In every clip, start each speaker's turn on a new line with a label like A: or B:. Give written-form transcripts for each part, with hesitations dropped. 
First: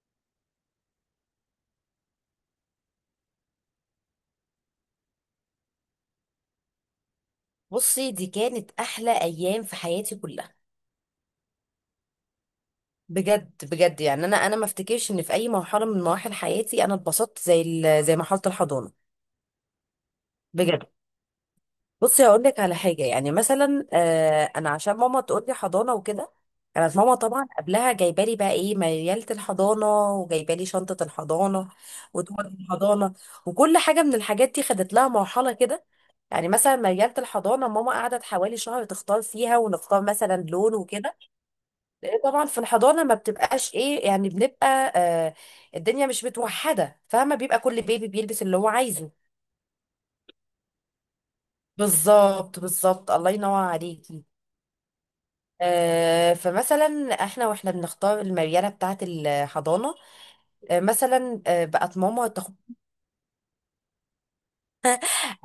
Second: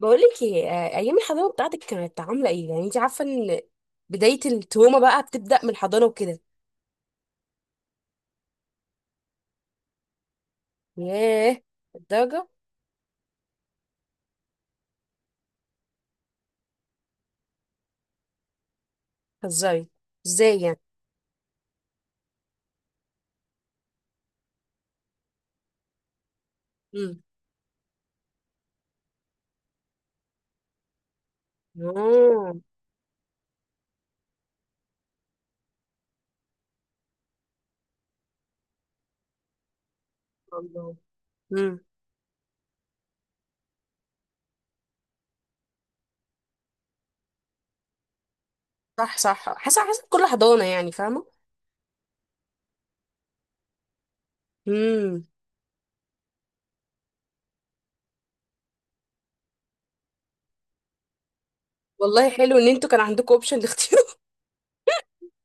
A: بقولك ايه، ايام الحضانه بتاعتك كانت عامله ايه؟ يعني انت عارفه ان بدايه التروما بقى بتبدا من الحضانه وكده.
B: بصي، دي كانت احلى ايام في حياتي كلها.
A: ياه، الدرجه.
B: بجد بجد، يعني انا ما افتكرش ان في اي مرحله من مراحل حياتي انا اتبسطت زي مرحله الحضانه.
A: هزاري. ازاي يعني؟
B: بجد. بصي هقول لك على حاجه، يعني مثلا انا عشان ماما تقول لي حضانه وكده. كانت ماما
A: امم.
B: طبعا قبلها جايبه لي بقى ايه مياله الحضانه، وجايبه لي شنطه الحضانه وتقعد
A: اه.
B: الحضانه. وكل حاجه من الحاجات دي خدت لها مرحله كده. يعني مثلا مياله الحضانه ماما قعدت حوالي شهر تختار فيها، ونختار مثلا لون
A: الله.
B: وكده.
A: امم.
B: لان طبعا في الحضانه ما بتبقاش ايه، يعني بنبقى، آه، الدنيا مش متوحده، فاهمه، بيبقى كل بيبي بيلبس اللي هو عايزه.
A: صح صح، حسب كل حضانه يعني، فاهمه.
B: بالظبط بالظبط، الله ينور عليكي.
A: امم.
B: آه، فمثلا احنا واحنا بنختار المريله بتاعه الحضانه، مثلا بقت ماما
A: والله
B: تاخد.
A: حلو ان انتوا كان عندكم اوبشن لاختيار.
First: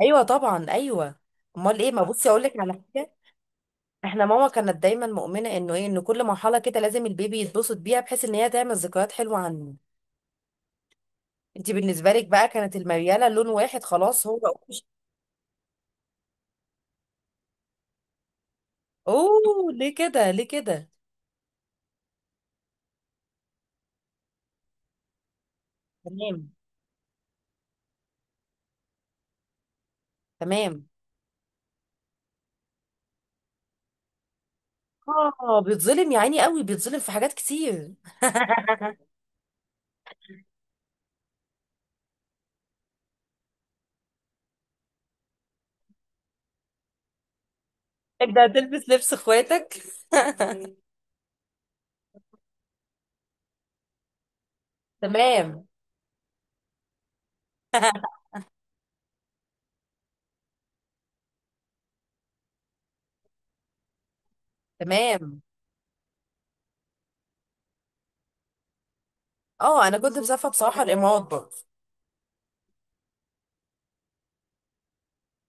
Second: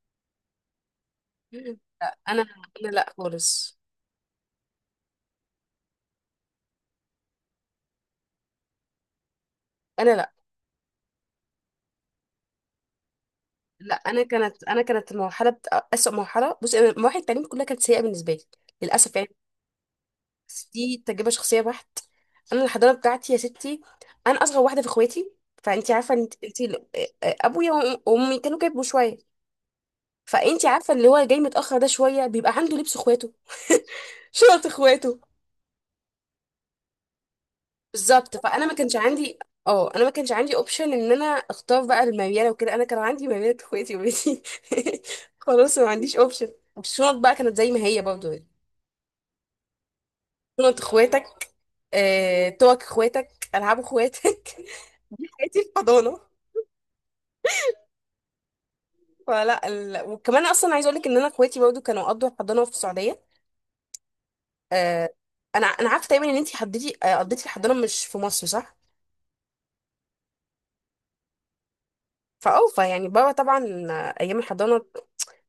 B: ايوه طبعا ايوه. امال ايه؟ ما
A: لا،
B: بصي اقول
A: انا
B: لك على
A: انا لا
B: حاجه.
A: خالص.
B: احنا ماما كانت دايما مؤمنه انه ايه، ان كل مرحله كده لازم البيبي يتبسط بيها، بحيث ان هي تعمل ذكريات حلوه عنه.
A: انا لا.
B: انت بالنسبه لك بقى كانت المرياله لون واحد
A: لا انا
B: خلاص، هو.
A: كانت انا كانت المرحله بت... اسوء مرحله بصي، انا مراحل التعليم كلها كانت سيئه بالنسبه لي، للاسف يعني.
B: اوه ليه كده؟ ليه
A: بس
B: كده؟
A: دي تجربة شخصية بحت. انا الحضانة بتاعتي يا ستي، انا اصغر واحدة في اخواتي، فانتي عارفة ان
B: تمام.
A: انتي ابويا وأم- وامي كانوا كبروا شوية، فانتي
B: تمام.
A: عارفة اللي هو جاي متأخر ده شوية بيبقى عنده لبس اخواته. شنط اخواته.
B: اه، بيتظلم يا عيني قوي، بيتظلم في حاجات كتير.
A: بالظبط، فانا ما كانش عندي. اه، انا ما كانش عندي اوبشن ان انا اختار بقى المريالة وكده، انا كان عندي مريالة اخواتي وبنتي. خلاص، ما عنديش اوبشن. الشنط بقى كانت زي ما هي برضه،
B: انت هتلبس لبس اخواتك.
A: شنط اخواتك. توك اخواتك، العاب اخواتك. دي حياتي
B: تمام.
A: في حضانه. وكمان اصلا عايزه اقول لك ان انا اخواتي برضو كانوا قضوا الحضانه في السعوديه. آه،
B: تمام.
A: انا عارفه تقريبا ان انت حضرتي، قضيتي الحضانه مش في مصر صح؟
B: اه، انا كنت مسافره بصراحه الامارات برضه.
A: فاوفى يعني بابا طبعا. ايام الحضانه،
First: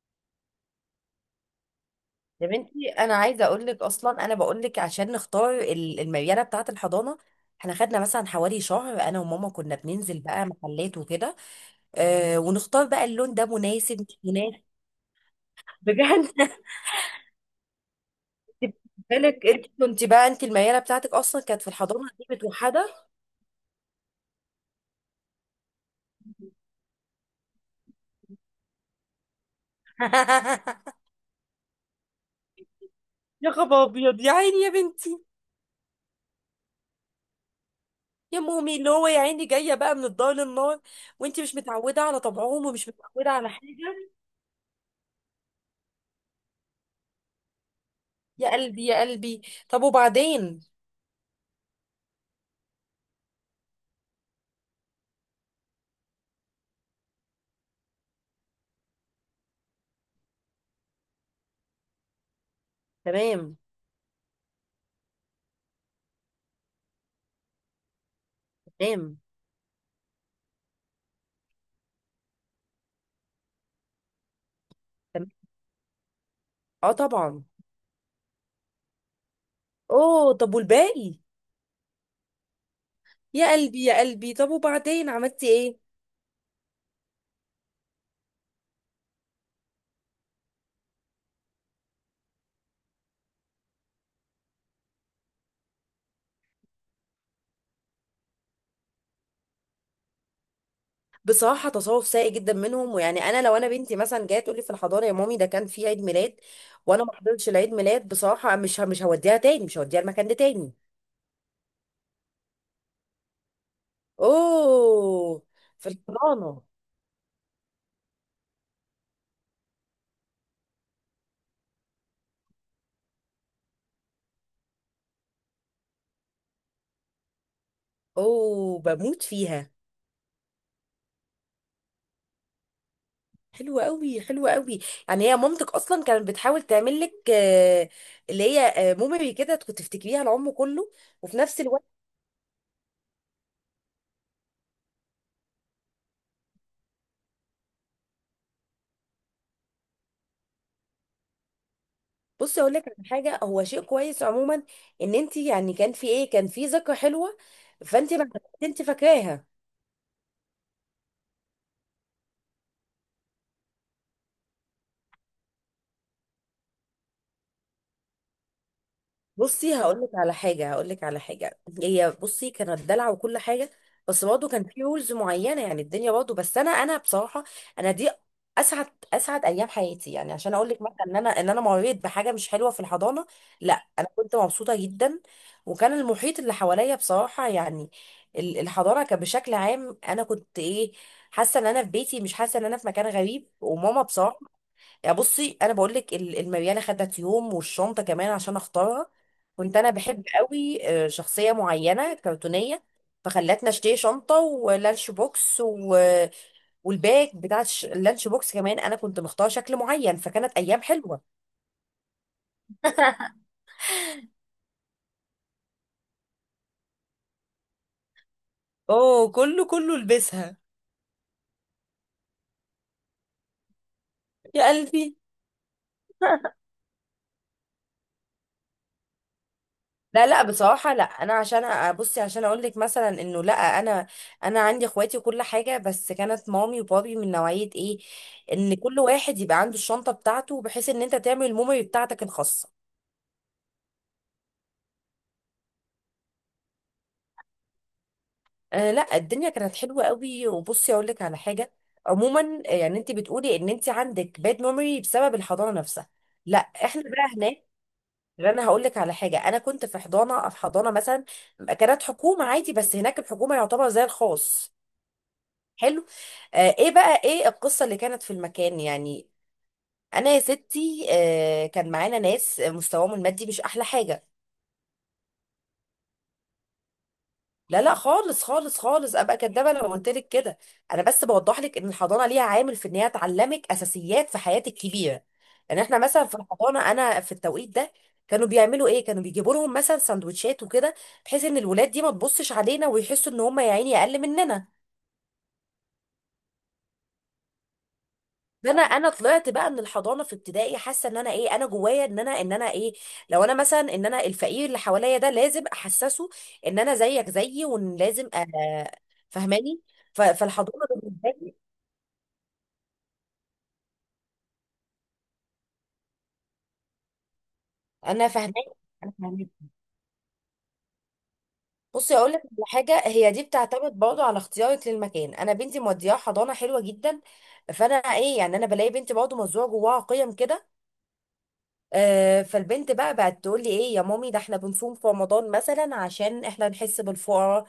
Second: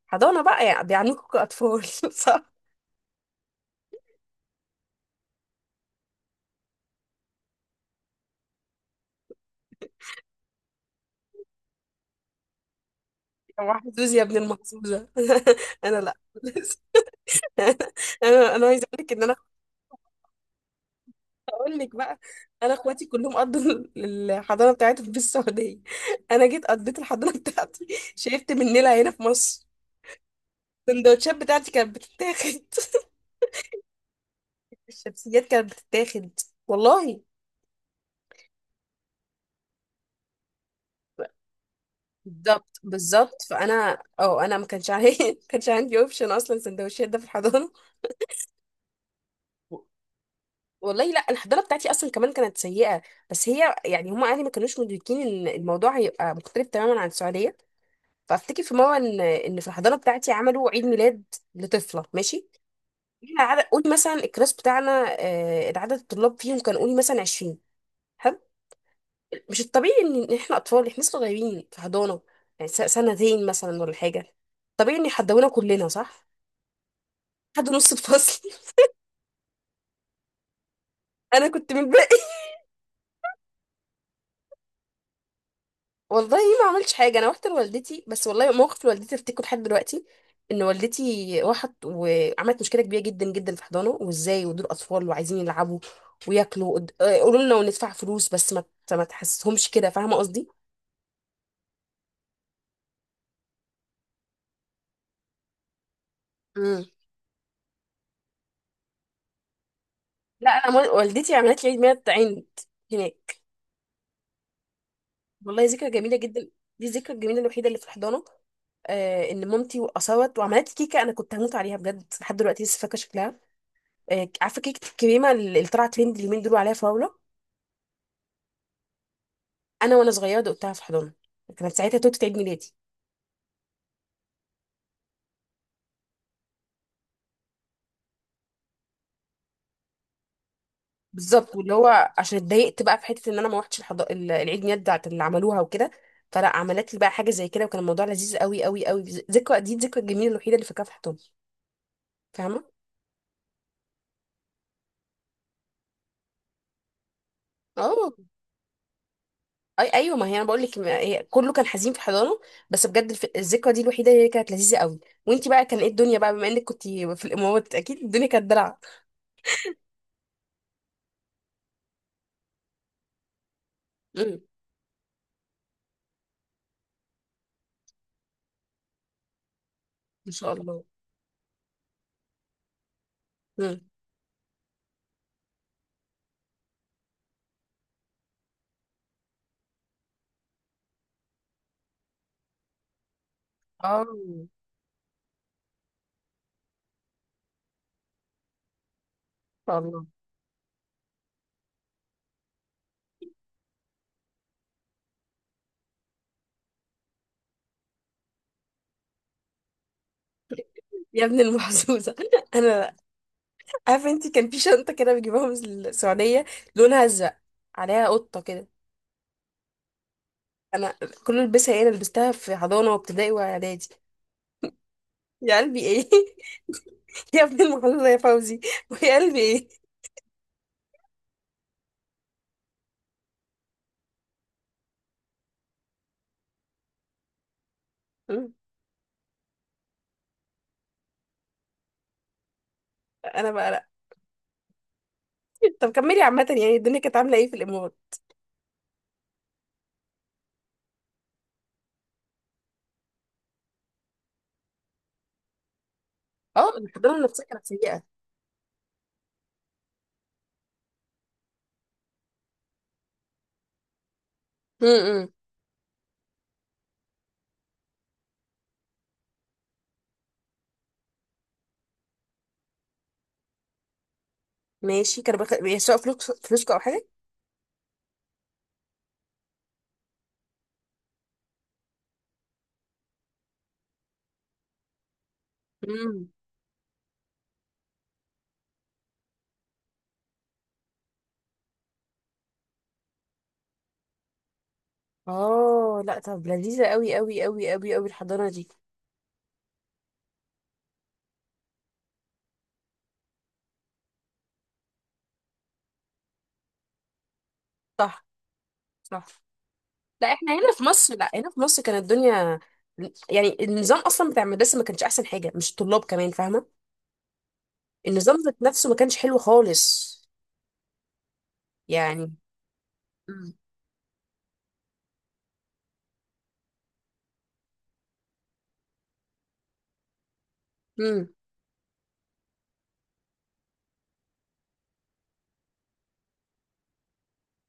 A: حضانه بقى يعني بيعنيكوا كاطفال. صح؟
B: يا بنتي انا عايزه اقول لك اصلا، انا بقول لك عشان نختار المرياله بتاعه الحضانه احنا خدنا مثلا حوالي شهر، انا وماما كنا بننزل بقى محلات وكده. آه، ونختار بقى اللون ده
A: يا
B: مناسب
A: محظوظ
B: مش
A: يا ابن
B: مناسب.
A: المحظوظه. انا لا
B: بجد.
A: خالص. انا
B: خدي
A: عايزه اقول لك ان انا
B: بالك انت كنت بقى، انت المياله بتاعتك اصلا كانت في
A: اقول لك
B: الحضانه
A: بقى،
B: دي
A: انا اخواتي
B: متوحده.
A: كلهم قضوا الحضانه بتاعتهم في السعوديه. انا جيت قضيت الحضانه بتاعتي، شربت من نيلها هنا في مصر. السندوتشات بتاعتي كانت بتتاخد.
B: يا خبر ابيض يا عيني يا بنتي.
A: الشمسيات كانت بتتاخد، والله.
B: يا مومي اللي هو يا عيني جايه بقى من الدار للنار، وانت مش متعوده على طبعهم
A: بالظبط
B: ومش متعوده
A: بالظبط،
B: على حاجه.
A: فانا اه انا ما كانش عندي ما كانش عندي اوبشن اصلا سندوتشات ده في الحضانه.
B: يا قلبي يا قلبي. طب وبعدين؟
A: والله، لا الحضانه بتاعتي اصلا كمان كانت سيئه، بس هي يعني هم اهلي ما كانوش مدركين ان الموضوع هيبقى مختلف تماما عن السعوديه. فافتكر في مره ان في الحضانه بتاعتي عملوا عيد ميلاد لطفله، ماشي. احنا
B: تمام.
A: عدد قولي مثلا الكلاس بتاعنا، العدد الطلاب فيهم كان قولي مثلا 20.
B: تمام.
A: مش الطبيعي ان إن احنا اطفال احنا لسه صغيرين في حضانه، يعني سنتين مثلا ولا حاجه، طبيعي ان
B: تمام.
A: يحدونا كلنا صح؟
B: اه طبعا.
A: حد نص الفصل.
B: اوه، طب والباقي؟
A: انا كنت من الباقي.
B: يا قلبي يا قلبي، طب وبعدين عملتي ايه؟
A: والله ما عملتش حاجه، انا رحت لوالدتي بس، والله موقف لوالدتي افتكره لحد دلوقتي. ان والدتي راحت وعملت مشكله كبيره جدا جدا في حضانه، وازاي ودول اطفال وعايزين يلعبوا وياكلوا قولوا لنا وندفع فلوس بس ما تحسسهمش كده، فاهمه قصدي.
B: بصراحة تصرف سيء جدا منهم. ويعني أنا لو أنا بنتي مثلا جاية تقول لي في الحضانة يا مامي ده كان في عيد ميلاد
A: امم.
B: وأنا ما حضرتش العيد ميلاد، بصراحة مش هوديها تاني، مش هوديها المكان ده
A: لا،
B: تاني.
A: والدتي عملت لي عيد ميلاد عند هناك.
B: أوه.
A: والله ذكرى
B: في
A: جميله جدا.
B: الحضانة.
A: دي الذكرى الجميله الوحيده اللي في الحضانه. ان مامتي وقصوت وعملت كيكه، انا كنت هموت عليها بجد، لحد دلوقتي لسه فاكره شكلها. عارفه كيكه الكريمه اللي طلعت ترند اليومين دول عليها فراوله؟
B: أوه، بموت فيها.
A: انا وانا صغيره دقتها في الحضانه، كانت ساعتها توتة عيد ميلادي.
B: حلوة قوي حلوة قوي. يعني هي مامتك أصلا كانت بتحاول تعمل لك، آه، اللي هي، آه، ميموري كده كنت تفتكريها العمر كله. وفي
A: بالظبط،
B: نفس
A: واللي
B: الوقت
A: هو عشان اتضايقت بقى في حته ان انا ما العيد ميلاد بتاعت اللي عملوها وكده. فلا عملت لي بقى حاجه زي كده، وكان الموضوع لذيذ قوي قوي قوي. ذكرى، دي الذكرى الجميله الوحيده اللي فاكراها في الحضانه،
B: بصي
A: فاهمه.
B: أقول لك على حاجة، هو شيء كويس عموما إن أنت يعني كان في إيه، كان في ذكرى حلوة،
A: اه.
B: فأنت ما، انت فاكراها.
A: اي ايوه، ما هي انا بقول لك هي كله كان حزين في حضانه، بس بجد الذكرى دي الوحيده اللي كانت لذيذه قوي. وانتي بقى كان ايه الدنيا، بقى بما انك كنت في الامارات اكيد الدنيا كانت دلع.
B: بصي هقول لك على حاجه، هقول لك على حاجه، هي بصي كانت دلع وكل حاجه، بس
A: امم.
B: برضه كان في رولز معينه، يعني الدنيا برضه. بس انا بصراحه انا دي اسعد، اسعد ايام حياتي.
A: ما
B: يعني
A: شاء
B: عشان اقول لك
A: الله.
B: مثلا ان انا، ان انا مريت بحاجه مش حلوه في الحضانه،
A: امم.
B: لا انا كنت مبسوطه جدا. وكان المحيط اللي حواليا بصراحه يعني، الحضانه كان بشكل عام انا كنت ايه، حاسه ان انا في بيتي، مش حاسه ان انا في مكان غريب. وماما
A: اه ما
B: بصراحه، يعني بصي انا بقول لك المرياله خدت يوم، والشنطه كمان عشان اختارها. كنت
A: شاء
B: انا
A: الله.
B: بحب قوي، آه، شخصيه معينه كرتونيه، فخلتنا اشتري شنطه ولانش بوكس و... والباك بتاع اللانش بوكس كمان انا كنت مختاره شكل معين، فكانت ايام حلوه.
A: يا ابن المحظوظه. انا عارفه انتي كان في شنطه كده بيجيبوها من السعوديه، لونها ازرق، عليها قطه كده.
B: اوه، كله كله لبسها.
A: انا كل البسها ايه، انا لبستها في حضانه وابتدائي واعدادي.
B: يا قلبي.
A: يا قلبي ايه؟ يا ابن المحظوظه يا فوزي، ويا قلبي ايه.
B: لا لا، بصراحة لا انا عشان ابصي عشان اقول لك مثلا انه لا انا، انا عندي اخواتي وكل حاجة، بس كانت مامي وبابي من نوعية ايه،
A: مم.
B: ان كل واحد يبقى عنده الشنطة بتاعته، بحيث ان انت تعمل الميموري بتاعتك الخاصة.
A: انا بقى طب كملي عامة، يعني الدنيا كانت عاملة ايه في الإمارات؟
B: آه لا، الدنيا كانت حلوة قوي. وبصي اقول لك على حاجة، عموما آه، يعني انت بتقولي ان انت عندك باد ميموري بسبب الحضانة نفسها، لا
A: اه
B: احنا
A: الحضانة
B: بقى
A: النفسية كانت
B: هناك.
A: سيئة.
B: انا هقول لك على حاجه، انا كنت في حضانه، في حضانه مثلا كانت حكومه عادي، بس هناك الحكومه يعتبر زي الخاص.
A: امم.
B: حلو. آه، ايه بقى ايه القصة اللي كانت في المكان؟ يعني انا يا ستي آه كان معانا ناس مستواهم المادي مش احلى حاجة.
A: ماشي، كانوا بيسرقوا فلوس فلوسكم أو حاجة؟
B: لا لا، خالص خالص خالص، ابقى كدابة لو قلت لك كده. انا بس بوضح لك ان الحضانة ليها عامل في ان هي تعلمك اساسيات في حياتك كبيرة. يعني احنا مثلا
A: امم.
B: في الحضانة، انا في التوقيت ده كانوا بيعملوا ايه، كانوا بيجيبوا لهم مثلا سندوتشات وكده، بحيث ان الولاد دي ما تبصش علينا ويحسوا ان هم يا عيني اقل مننا.
A: اه لا طب لذيذة قوي قوي قوي قوي قوي الحضانة دي.
B: ده انا، انا طلعت بقى من الحضانه في ابتدائي حاسه ان انا ايه، انا جوايا ان انا، ان انا ايه، لو انا مثلا ان انا الفقير اللي حواليا ده لازم احسسه ان انا زيك زيي، وان
A: صح
B: لازم
A: صح.
B: فهماني.
A: لا احنا هنا
B: فالحضانه
A: في مصر، لا
B: بالنسبه
A: هنا
B: لي،
A: في مصر كانت الدنيا، يعني النظام أصلا بتاع المدرسة ما كانش أحسن حاجة، مش الطلاب كمان، فاهمة؟
B: انا
A: النظام
B: فهماني،
A: ذات نفسه ما
B: انا
A: كانش حلو
B: فهماني.
A: خالص،
B: بصي اقول
A: يعني.
B: لك على حاجه، هي دي
A: امم.
B: بتعتمد برضه على اختيارك للمكان. انا بنتي مودياها حضانه حلوه جدا، فانا ايه، يعني انا بلاقي بنتي برضه مزروعه جواها قيم كده.
A: امم.
B: آه، فالبنت بقى بقت تقول لي ايه، يا مامي ده احنا بنصوم في رمضان مثلا عشان احنا نحس بالفقراء.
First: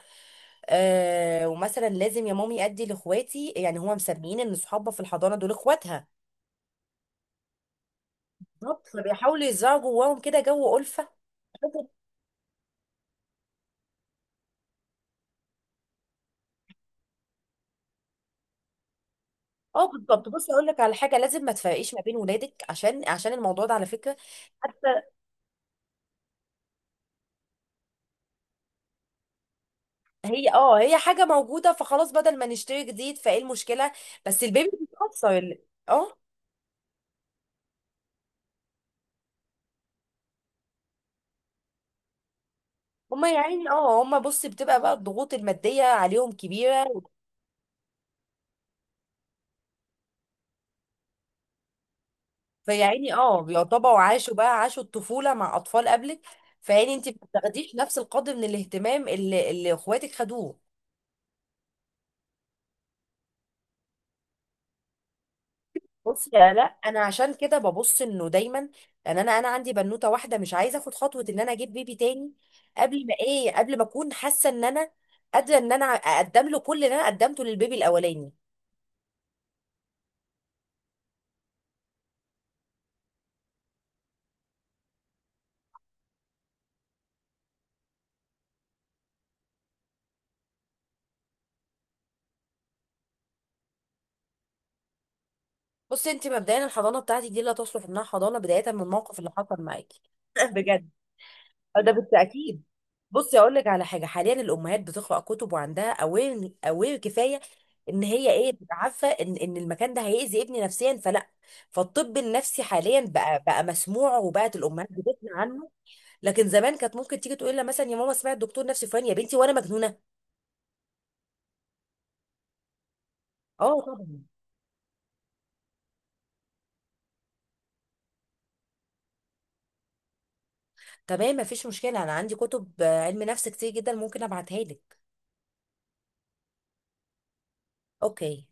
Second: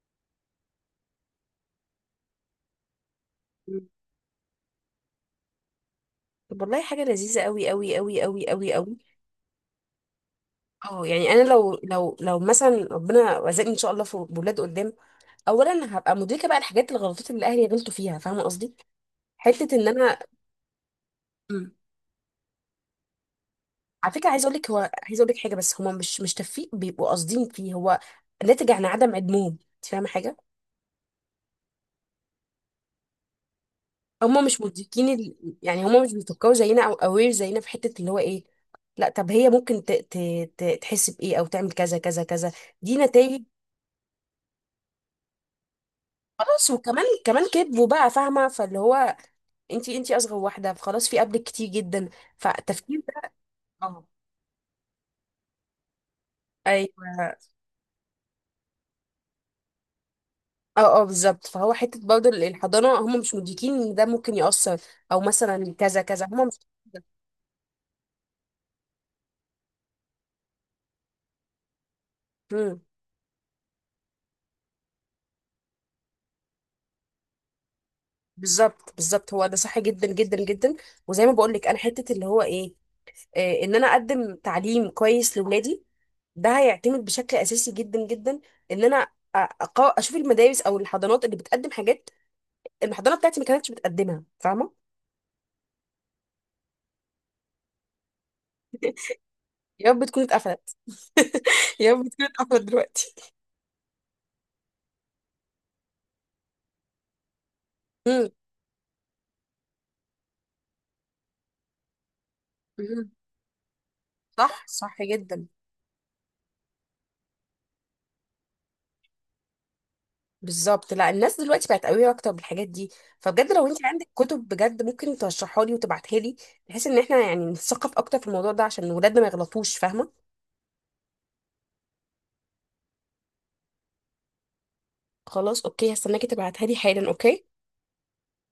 B: آه، ومثلا لازم يا مامي ادي لاخواتي، يعني هما مسميين ان صحابها في الحضانه دول اخواتها.
A: طب، والله حاجة لذيذة قوي قوي قوي قوي قوي
B: بالظبط،
A: قوي.
B: فبيحاولوا يزرعوا جواهم كده جو
A: اه،
B: الفه.
A: يعني انا لو مثلا ربنا رزقني ان شاء الله في بولاد قدام، اولا هبقى مدركه بقى الحاجات الغلطات اللي اهلي غلطوا فيها، فاهمه قصدي، حته
B: اه
A: ان انا.
B: بالظبط. بصي اقول لك على حاجه، لازم ما
A: مم.
B: تفرقيش ما بين ولادك، عشان عشان الموضوع ده على
A: على
B: فكره.
A: فكره عايزه اقول لك، هو
B: حتى
A: عايزه اقول لك حاجه، بس هما مش تفيق بيبقوا قاصدين فيه، هو ناتج عن عدم علمهم، انت فاهمه حاجه؟
B: هي، اه هي حاجه موجوده، فخلاص بدل ما نشتري جديد فايه المشكله.
A: هما
B: بس
A: مش
B: البيبي
A: مدركين
B: بيتاثر
A: يعني هما مش
B: اه.
A: بيفكروا زينا او اوير زينا في حته اللي هو ايه. لا طب هي ممكن تحس بايه او تعمل كذا كذا كذا، دي
B: هما
A: نتائج.
B: يعني اه هما بصي بتبقى بقى الضغوط الماديه عليهم
A: خلاص،
B: كبيره.
A: وكمان كمان كذبوا بقى، فاهمه، فاللي هو انتي، انتي اصغر واحده فخلاص في قبلك كتير جدا،
B: فيا
A: فالتفكير
B: عيني
A: ده.
B: اه، بيعتبروا
A: اه
B: عاشوا بقى، عاشوا الطفولة مع أطفال قبلك، فيعني انت ما
A: ايوه.
B: بتاخديش نفس القدر من الاهتمام اللي اخواتك خدوه.
A: اه اه بالظبط، فهو حته برضه الحضانه هم مش مدركين ان ده ممكن يأثر، او مثلا كذا كذا،
B: بصي
A: هم
B: يا،
A: مش.
B: لا انا عشان كده ببص انه دايما، لان انا عندي بنوته واحده مش عايزه اخد خطوه ان انا اجيب بيبي تاني
A: مم.
B: قبل ما ايه، قبل ما اكون حاسه ان انا قادره ان انا اقدم له كل اللي انا قدمته للبيبي الاولاني.
A: بالظبط بالظبط، هو ده صح جدا جدا جدا. وزي ما بقول لك انا، حته اللي هو ايه، ان انا اقدم تعليم كويس لاولادي، ده هيعتمد بشكل اساسي جدا جدا ان انا أقا- اشوف المدارس او الحضانات اللي بتقدم حاجات الحضانه بتاعتي ما كانتش بتقدمها، فاهمه.
B: بصي انت مبدئيا الحضانه بتاعتك دي لا تصلح انها حضانه، بدايه من الموقف اللي حصل
A: يا
B: معاكي.
A: رب تكون اتقفلت.
B: بجد. اه
A: يا
B: ده
A: ابني بتكون اتقفلت
B: بالتأكيد.
A: دلوقتي.
B: بصي اقول لك على حاجه، حاليا الامهات بتقرا كتب، وعندها اوير اوير كفايه ان
A: مم.
B: هي ايه، تبقى عارفه ان ان المكان ده هيأذي ابني نفسيا، فلا. فالطب النفسي حاليا
A: مم.
B: بقى بقى مسموع، وبقت
A: صح
B: الامهات
A: صح
B: بتسمع
A: جدا.
B: عنه. لكن زمان كانت ممكن تيجي تقول لها مثلا يا ماما سمعت دكتور نفسي فلان، يا بنتي وانا مجنونه.
A: بالظبط، لا الناس دلوقتي بقت قوية اكتر بالحاجات دي، فبجد لو انت
B: اه
A: عندك
B: طبعا.
A: كتب بجد ممكن ترشحها لي وتبعتها لي، بحيث ان احنا يعني نتثقف اكتر في الموضوع ده عشان ولادنا ما يغلطوش، فاهمة.
B: تمام مفيش مشكله، انا عندي كتب آه، علم نفس كتير جدا ممكن ابعتها لك.
A: خلاص اوكي، هستناكي تبعتها لي حالا. اوكي.
B: اوكي.